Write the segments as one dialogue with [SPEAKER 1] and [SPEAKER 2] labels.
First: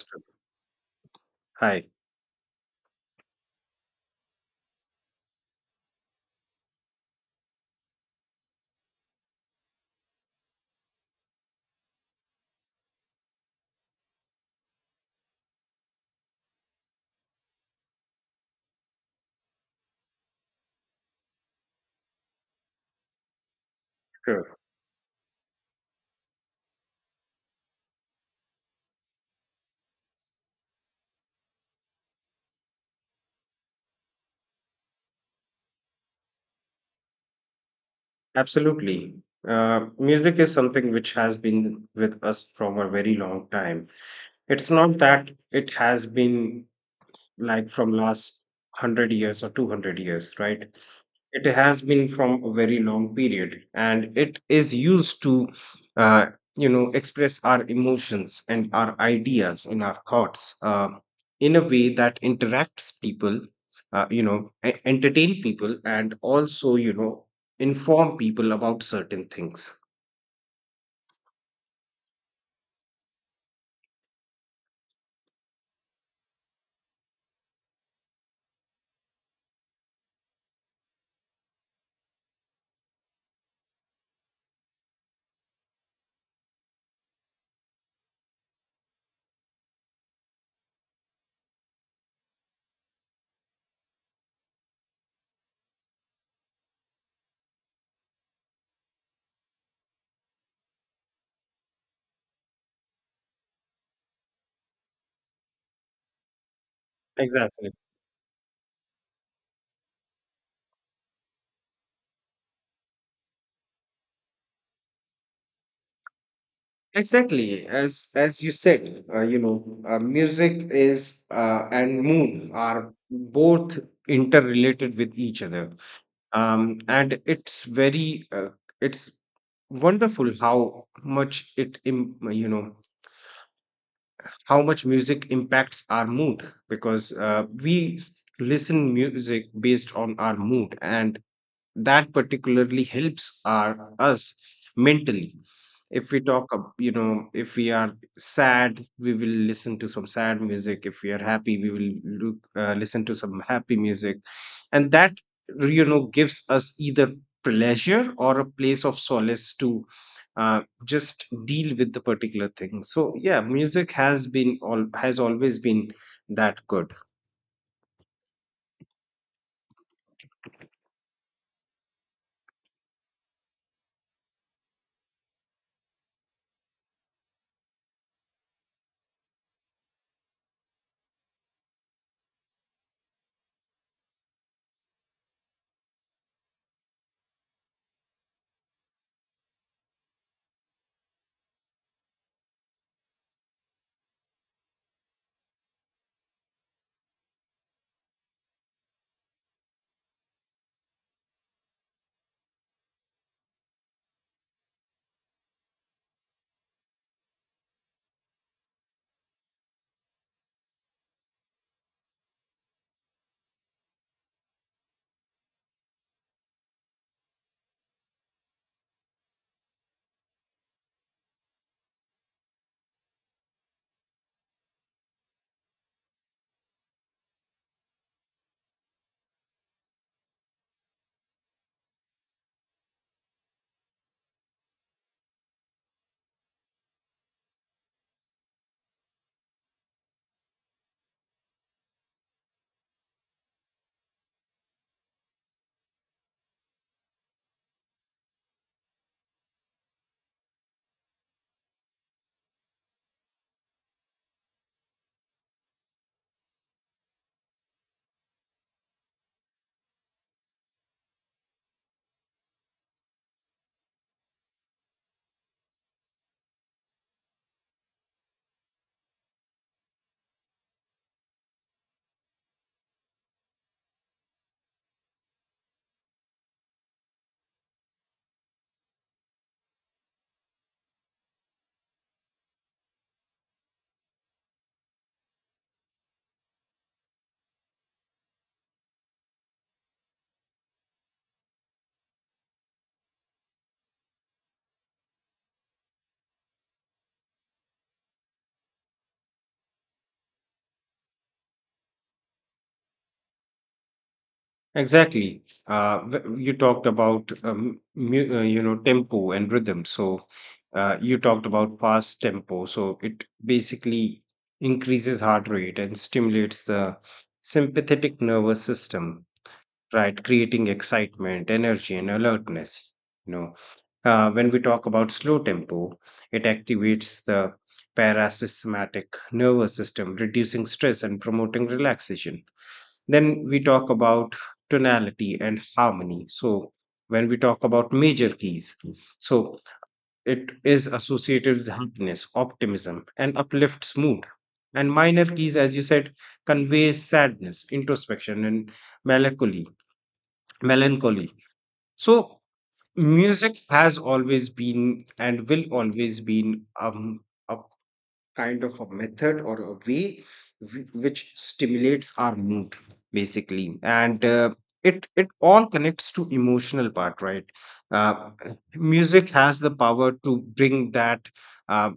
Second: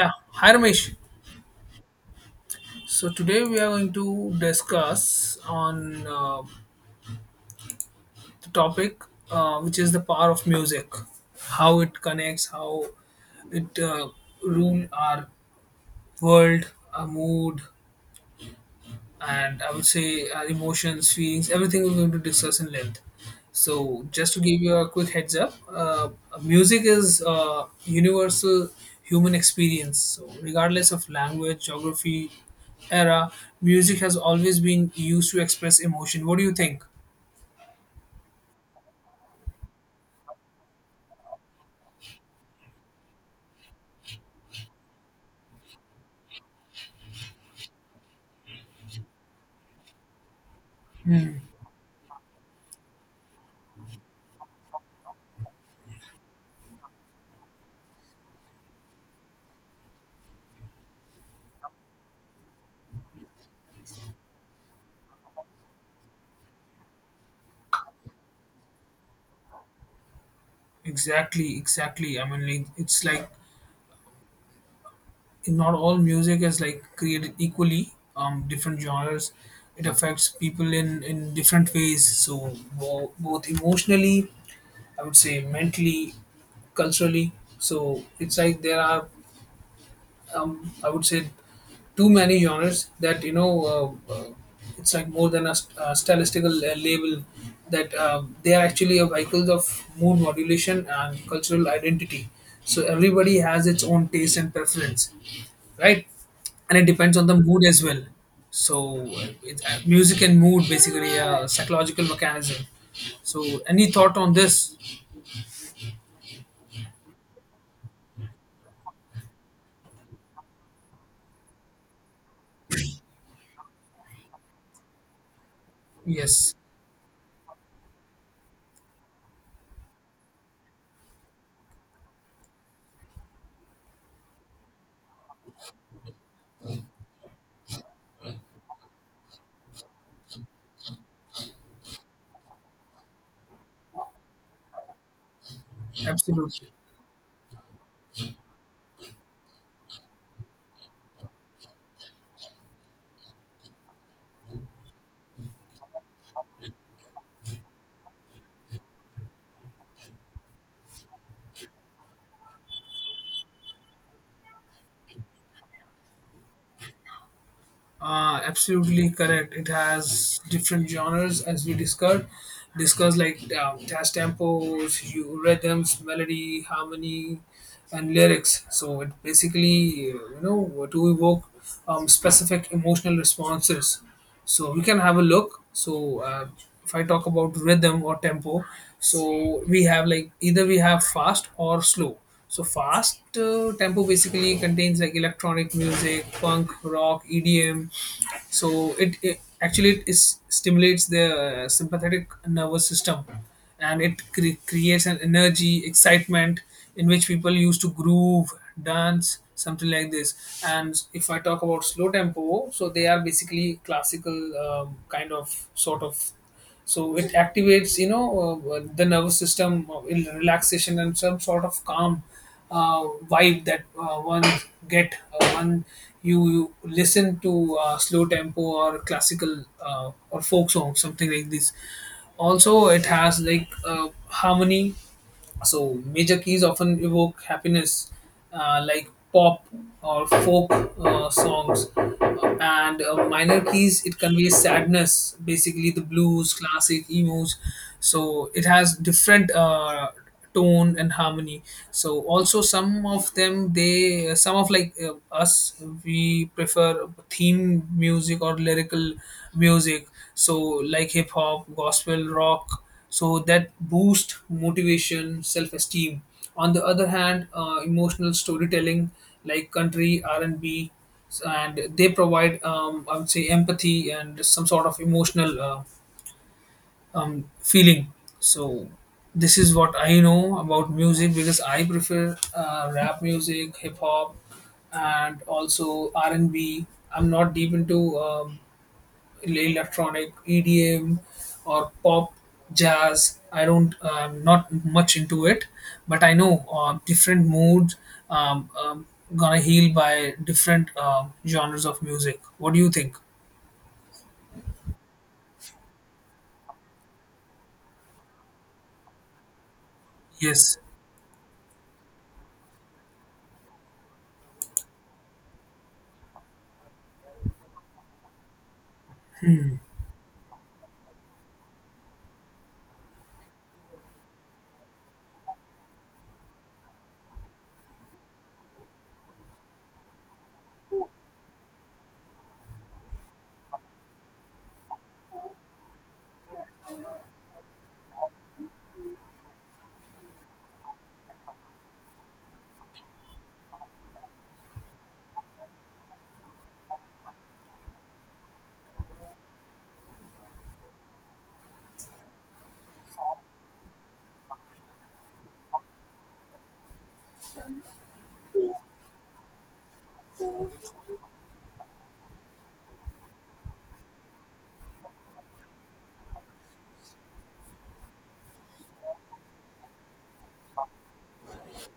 [SPEAKER 1] Yeah, hi Ramesh.
[SPEAKER 2] Hi.
[SPEAKER 1] So today we are going to discuss on the topic, which is the power of music, how it connects, how it rule our world, our mood, and I would say our emotions, feelings, everything we're going to discuss in length. So, just to
[SPEAKER 2] Sure.
[SPEAKER 1] give you a quick heads up, music is a universal human experience. So, regardless of language, geography, era, music has always been used to express emotion. What do you think?
[SPEAKER 2] Absolutely. Music is something which has been with us from a very long time. It's not that it has been like from last 100 years or 200 years, it has been from a very long period, and it is used to uh, express our emotions and our ideas and our thoughts, in a way that interacts people, entertain people, and also inform people about certain things.
[SPEAKER 1] Exactly, exactly. I mean, like, it's like not all music is like created equally. Different genres, it affects people in different ways. So both emotionally, I would say mentally, culturally. So it's like there are, I would say, too many genres, that you know. It's like more than a, stylistical label that they are actually a vehicles of mood modulation and cultural identity. So everybody has its own taste and preference, right? And it depends on the mood
[SPEAKER 2] Exactly.
[SPEAKER 1] as well. So it's, music and mood basically a psychological mechanism. So any thought on this?
[SPEAKER 2] Exactly, as you said, music is, and mood are both interrelated with each other,
[SPEAKER 1] Yes.
[SPEAKER 2] and it's very it's wonderful how much it im- you know how much music impacts our mood, because we listen music based on our mood, and that particularly helps our us mentally. If we talk
[SPEAKER 1] Absolutely.
[SPEAKER 2] if we are sad we will listen to some sad music, if we are happy we will look listen to some happy music, and that gives us either pleasure or a place of solace to just deal with the particular thing. So yeah, music has been all has always been that good.
[SPEAKER 1] Absolutely correct. It has different genres as we discussed. Discuss like jazz tempos, you rhythms, melody, harmony, and lyrics. So it basically, you know, to evoke specific emotional responses. So we can have a look. So if I talk about rhythm or tempo, so we have like either we have fast or slow. So fast tempo basically contains like electronic music, punk rock, EDM. So it actually it stimulates the sympathetic nervous system, and it creates an energy excitement in which people used to groove, dance, something like this. And if I talk about slow tempo, so they are basically classical, kind of sort of. So it activates, you know, the nervous system, in relaxation and some sort of calm uh, vibe that one get when you listen to slow tempo or classical or folk songs, something like this. Also, it has like harmony. So major keys often evoke happiness, like pop or folk songs, and minor keys, it conveys sadness, basically the blues, classic, emos. So it has different tone and harmony. So also some of them, they some of like us, we prefer theme music or lyrical music. So like hip hop, gospel, rock, so that boost motivation, self-esteem. On the other hand, emotional storytelling like country r&b and B, and they provide, I would say, empathy and some sort of emotional feeling. So this is what I know about music, because I prefer rap music, hip-hop, and also r&b. I'm not deep into electronic, EDM, or pop, jazz. I don't, not much into it, but I know different moods um, um, gonna heal by different genres of music. What do you think?
[SPEAKER 2] Exactly. You talked about tempo and rhythm. So
[SPEAKER 1] Yes.
[SPEAKER 2] you talked about fast tempo. So it basically increases heart rate and stimulates the sympathetic nervous system, right? Creating excitement, energy and alertness. you know when we talk about slow tempo, it activates the parasympathetic nervous system, reducing stress and promoting relaxation. Then we talk about tonality and harmony. So when we talk about major keys, so it is associated with happiness, optimism and uplifts mood. And minor keys, as you said, conveys sadness, introspection and melancholy melancholy. So music has always been and will always been, a kind of a method or a way which stimulates our mood basically. And it all connects to emotional part, right? uh, Music has the power to bring that, uh,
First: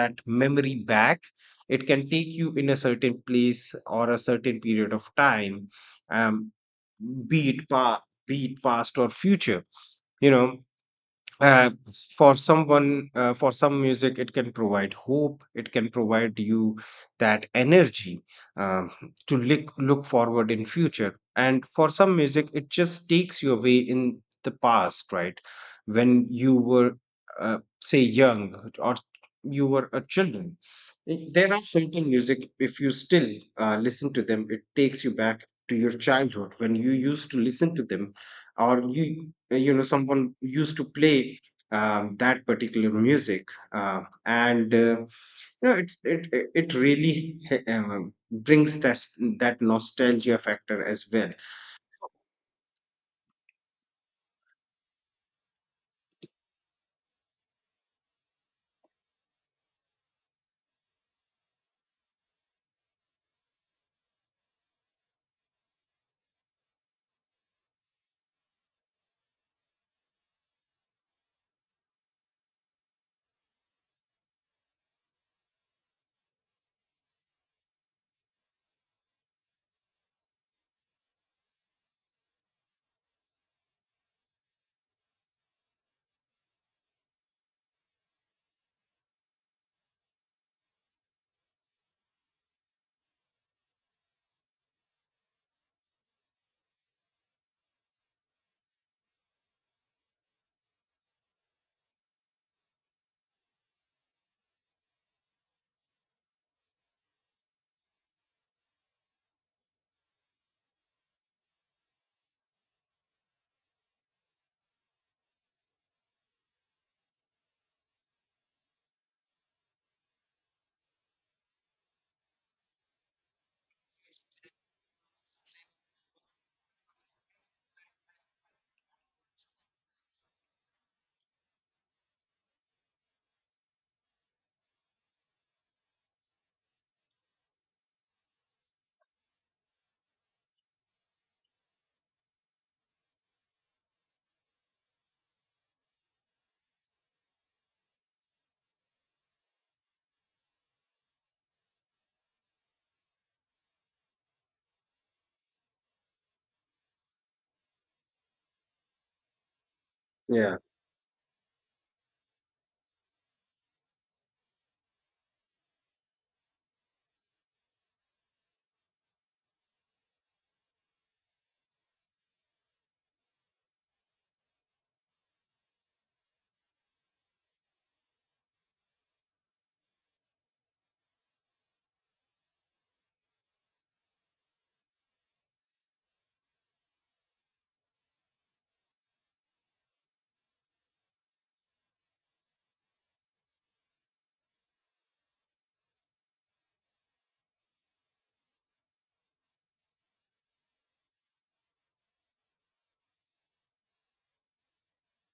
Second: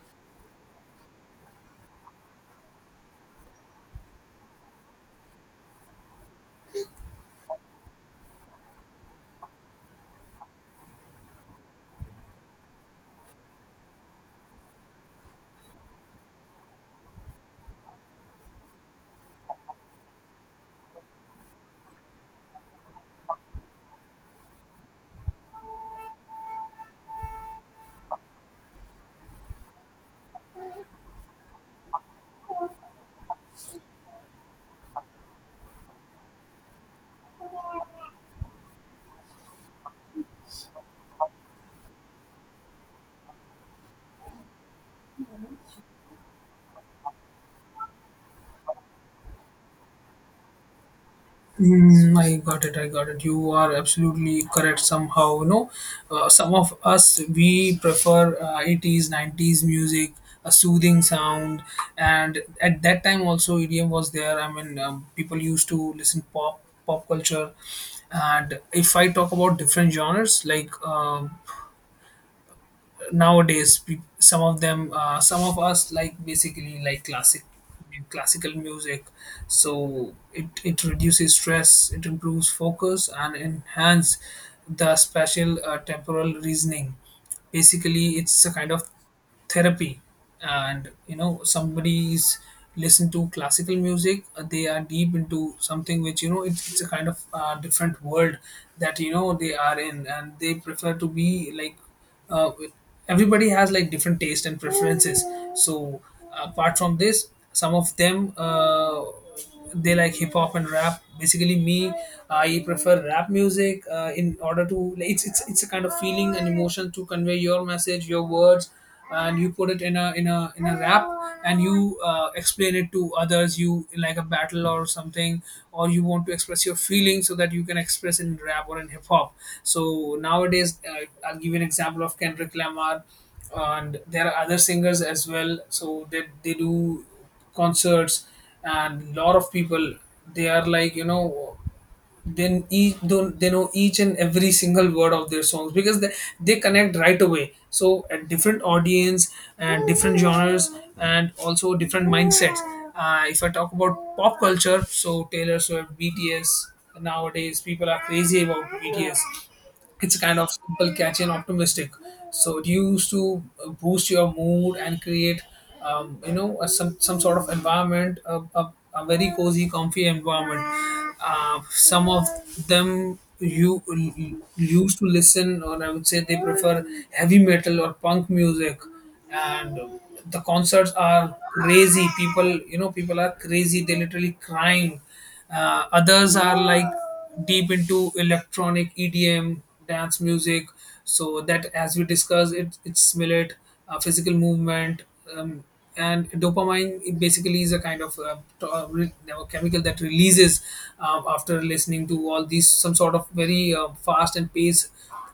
[SPEAKER 2] that memory back. It can take you in a certain place or a certain period of time. um, be it pa- be it past or future. you know uh, for someone, for some music it can provide hope, it can provide you that energy, um, to look forward in future. And for some music it just takes you away in the past, right? When you were, say, young, or you were a children. There are certain music, if you still listen to them, it takes you back to your childhood when you used to listen to them. Or you know, someone used to play, that particular music, and it's it really brings that that nostalgia factor as well.
[SPEAKER 1] Mm, I got it. I got it. You are absolutely correct. Somehow, you know, some of us we prefer 80s, 90s music, a soothing sound, and at that time also EDM was there. I mean, people used to listen pop culture. And if I talk about different genres like nowadays, some of them, some of us, like basically like classical music. So it reduces stress, it improves focus, and enhance the spatial temporal reasoning. Basically it's a kind of therapy. And you know somebody is listen to classical music, they are deep into something which, you know, it's a kind of different world that, you know, they are in, and they prefer to be like. uh, Everybody has like different taste and preferences. So apart from this, some of them they like hip hop and rap. Basically, me, I prefer rap music in order to. Like, it's it's a kind of feeling and emotion to convey your message, your words, and you put it in a rap, and you explain it to others. You like a battle or something, or you want to express your feelings so that you can express in rap or in hip hop. So nowadays, I'll give you an example of Kendrick Lamar, and there are other singers as well. So they do concerts, and lot of people, they are like, you know, then each don't they know each and every single word of their songs, because they connect right away. So at different audience and different genres and also different mindsets. If I talk about pop culture, so Taylor Swift, BTS. Nowadays people are crazy about BTS. It's kind of
[SPEAKER 2] Yeah.
[SPEAKER 1] simple, catchy, and optimistic. So it used to boost your mood and create, you know, a, some sort of environment, a very cozy, comfy environment. Some of them, you used to listen, or I would say they prefer heavy metal or punk music, and the concerts are crazy. People, you know, people are crazy. They literally crying. Others are like deep into electronic EDM, dance music. So that, as we discussed, it stimulates physical movement. Um, and dopamine, it basically is a kind of chemical that releases after listening to all these, some sort of very fast and paced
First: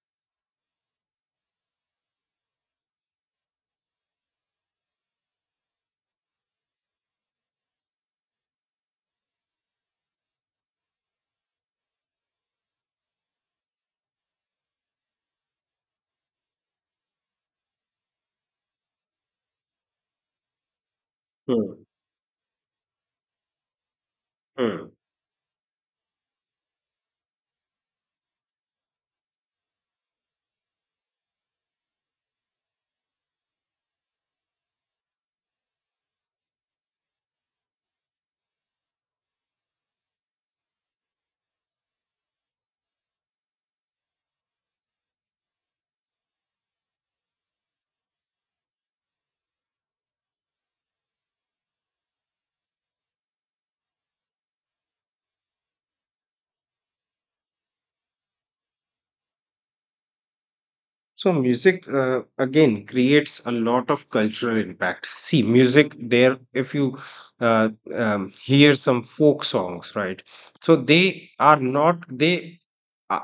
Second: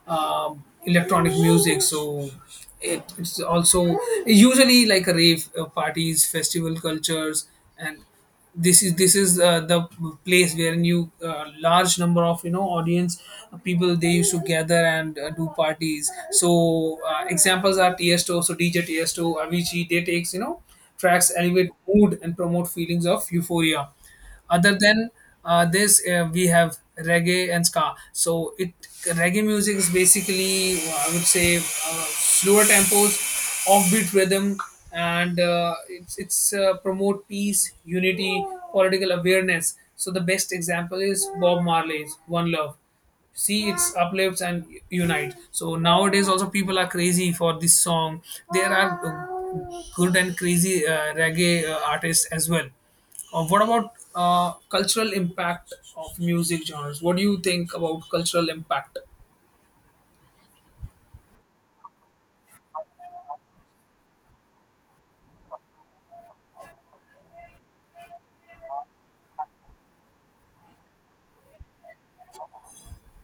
[SPEAKER 1] electronic music. So it's also usually like a rave parties, festival cultures, and this is the place where new large number of, you know, audience people, they used to gather and do parties. So examples are Tiesto, so DJ Tiesto, Avicii. They takes, you know, tracks elevate
[SPEAKER 2] Hmm.
[SPEAKER 1] mood and promote feelings of euphoria. Other
[SPEAKER 2] Hmm.
[SPEAKER 1] than this, we have reggae and ska. So it, reggae music is basically, I would say, slower tempos, offbeat rhythm, and it's promote peace, unity, political awareness. So the best example is Bob Marley's "One Love." See, it's uplifts and unite. So nowadays also people are crazy for this song. There are good and crazy reggae artists as well. What about cultural impact of music genres? What do you think about cultural impact?
[SPEAKER 2] So music, again, creates a lot of cultural impact. See, music there, if you, uh, hear some folk songs, right? So they are not they. Uh,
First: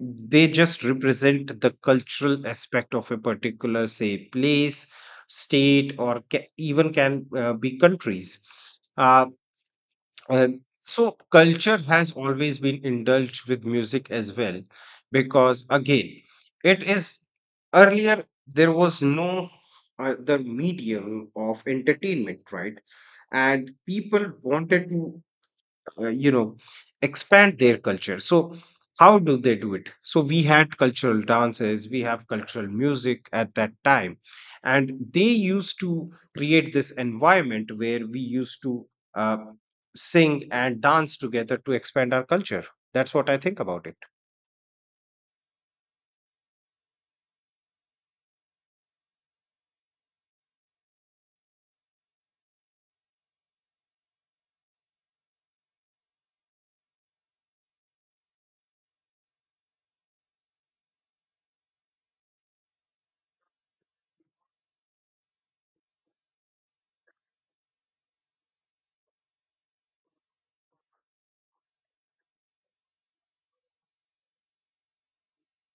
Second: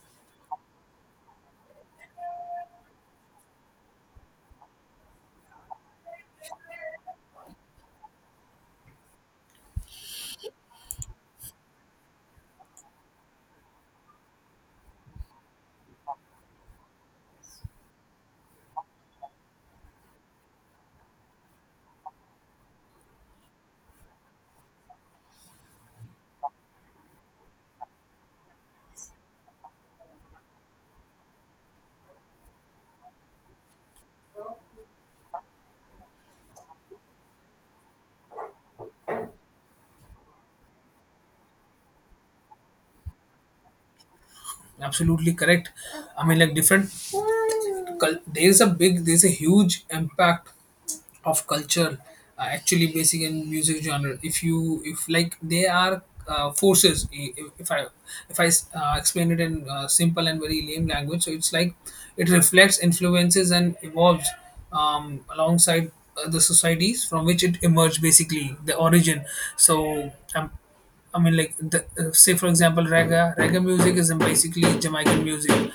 [SPEAKER 2] they just represent the cultural aspect of a particular, say, place, state, or even can, be countries. uh, uh, so culture has always been indulged with music as well, because, again, it is, earlier there was no other medium of entertainment, right? And people wanted to, uh, you know expand their culture. So how do they do it? So we had cultural dances, we have cultural music at that time. And they used to create this environment where we used to, uh, sing and dance together to expand our culture. That's what I think about it.
[SPEAKER 1] Absolutely correct. I mean, like different there is a big, there's a huge impact of culture. Actually basic in music genre, if you if like they are forces, if I explain it in simple and very lame language, so it's like it reflects, influences, and evolves alongside the societies from which it emerged, basically the origin. So I mean, like the, say for example, reggae. Reggae music is basically Jamaican music.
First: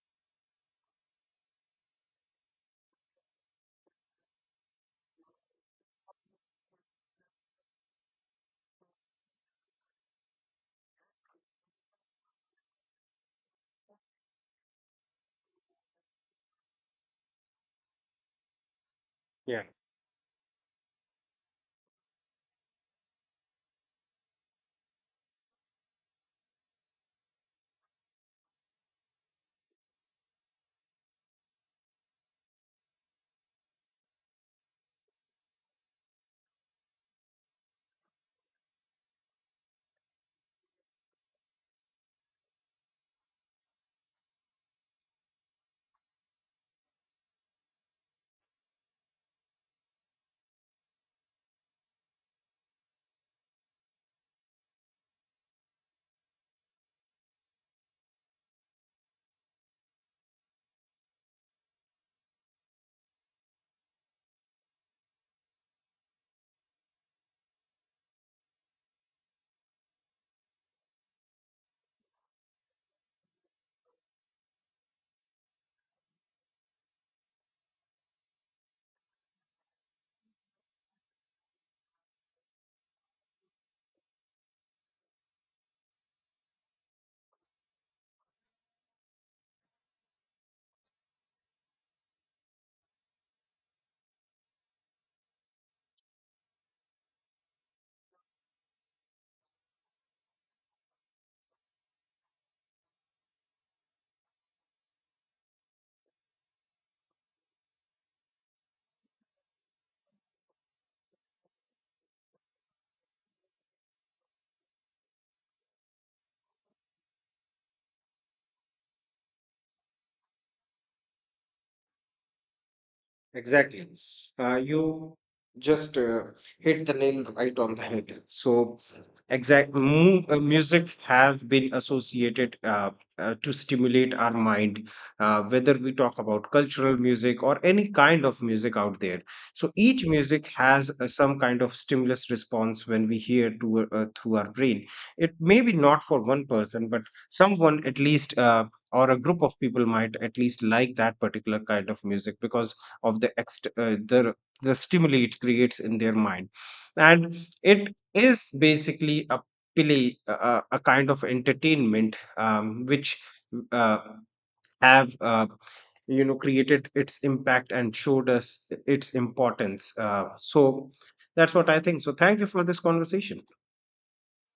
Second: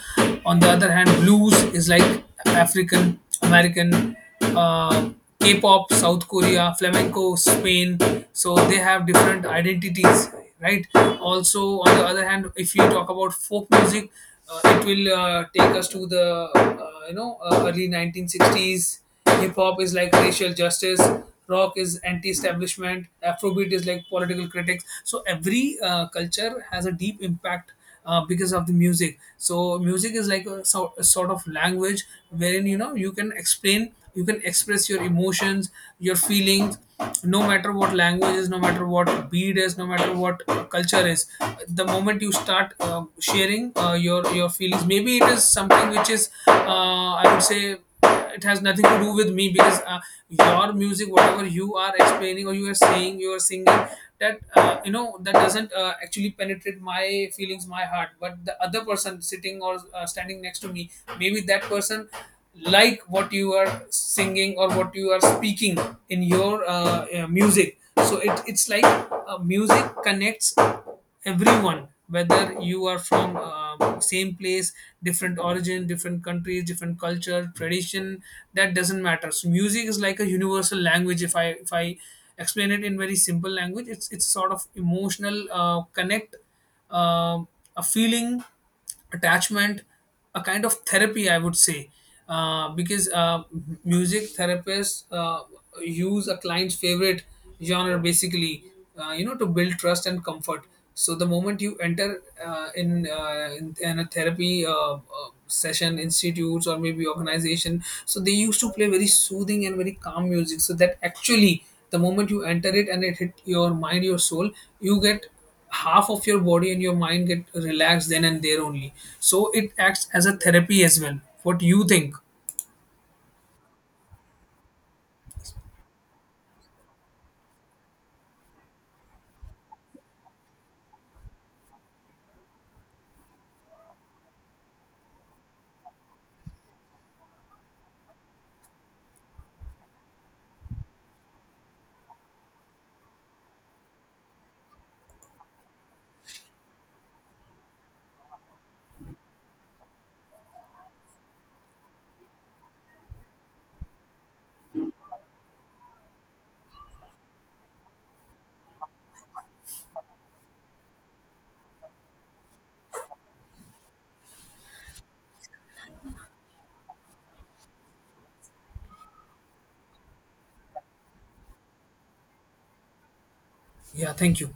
[SPEAKER 1] On the other hand, blues is like African American, K-pop, South Korea, flamenco, Spain. So they have different identities, right? Also, on the other hand, if you talk about folk music, it will take us to the, you know, early 1960s. Hip
[SPEAKER 2] Yeah.
[SPEAKER 1] hop is like racial justice. Rock is anti-establishment. Afrobeat is like political critics. So every culture has a deep impact because of the music. So music is like a, so, a sort of language wherein, you know, you can explain, you can express your emotions, your feelings, no matter what language is, no matter what beat is, no matter what culture is. The moment you start sharing your feelings, maybe it is something which is, I would say, it has nothing to do with me, because your music, whatever you are explaining or you are saying you are singing, that you know, that doesn't actually penetrate my feelings, my heart, but the other person sitting or standing next to me, maybe that person like what you are singing or what you are speaking in your music. So it's like music connects everyone, whether you are from same place, different origin, different countries, different culture, tradition. That doesn't matter. So music is like a universal language, if I explain it in very simple language. It's sort of emotional connect, um a feeling, attachment, a kind of therapy, I would say, because music therapists use a client's favorite genre, basically, you know, to build trust and comfort. So the moment you enter in a therapy session, institutes or maybe organization, so they used to play very soothing and very calm music. So that actually, the moment you enter it and it hit your mind, your soul, you get half of your body and your mind get relaxed then and there only. So it acts as a therapy as well. What do you think?
[SPEAKER 2] Exactly. You just hit the nail right on the head. So exact music has been associated, to stimulate our mind, whether we talk about cultural music or any kind of music out there. So each music has, some kind of stimulus response when we hear to, through our brain. It may be not for one person, but someone at least. Or a group of people might at least like that particular kind of music because of the the stimuli it creates in their mind. And it is basically a a kind of entertainment, which, uh, have, created its impact and showed us its importance. So that's what I think. So thank you for this conversation.
[SPEAKER 1] Yeah, thank you.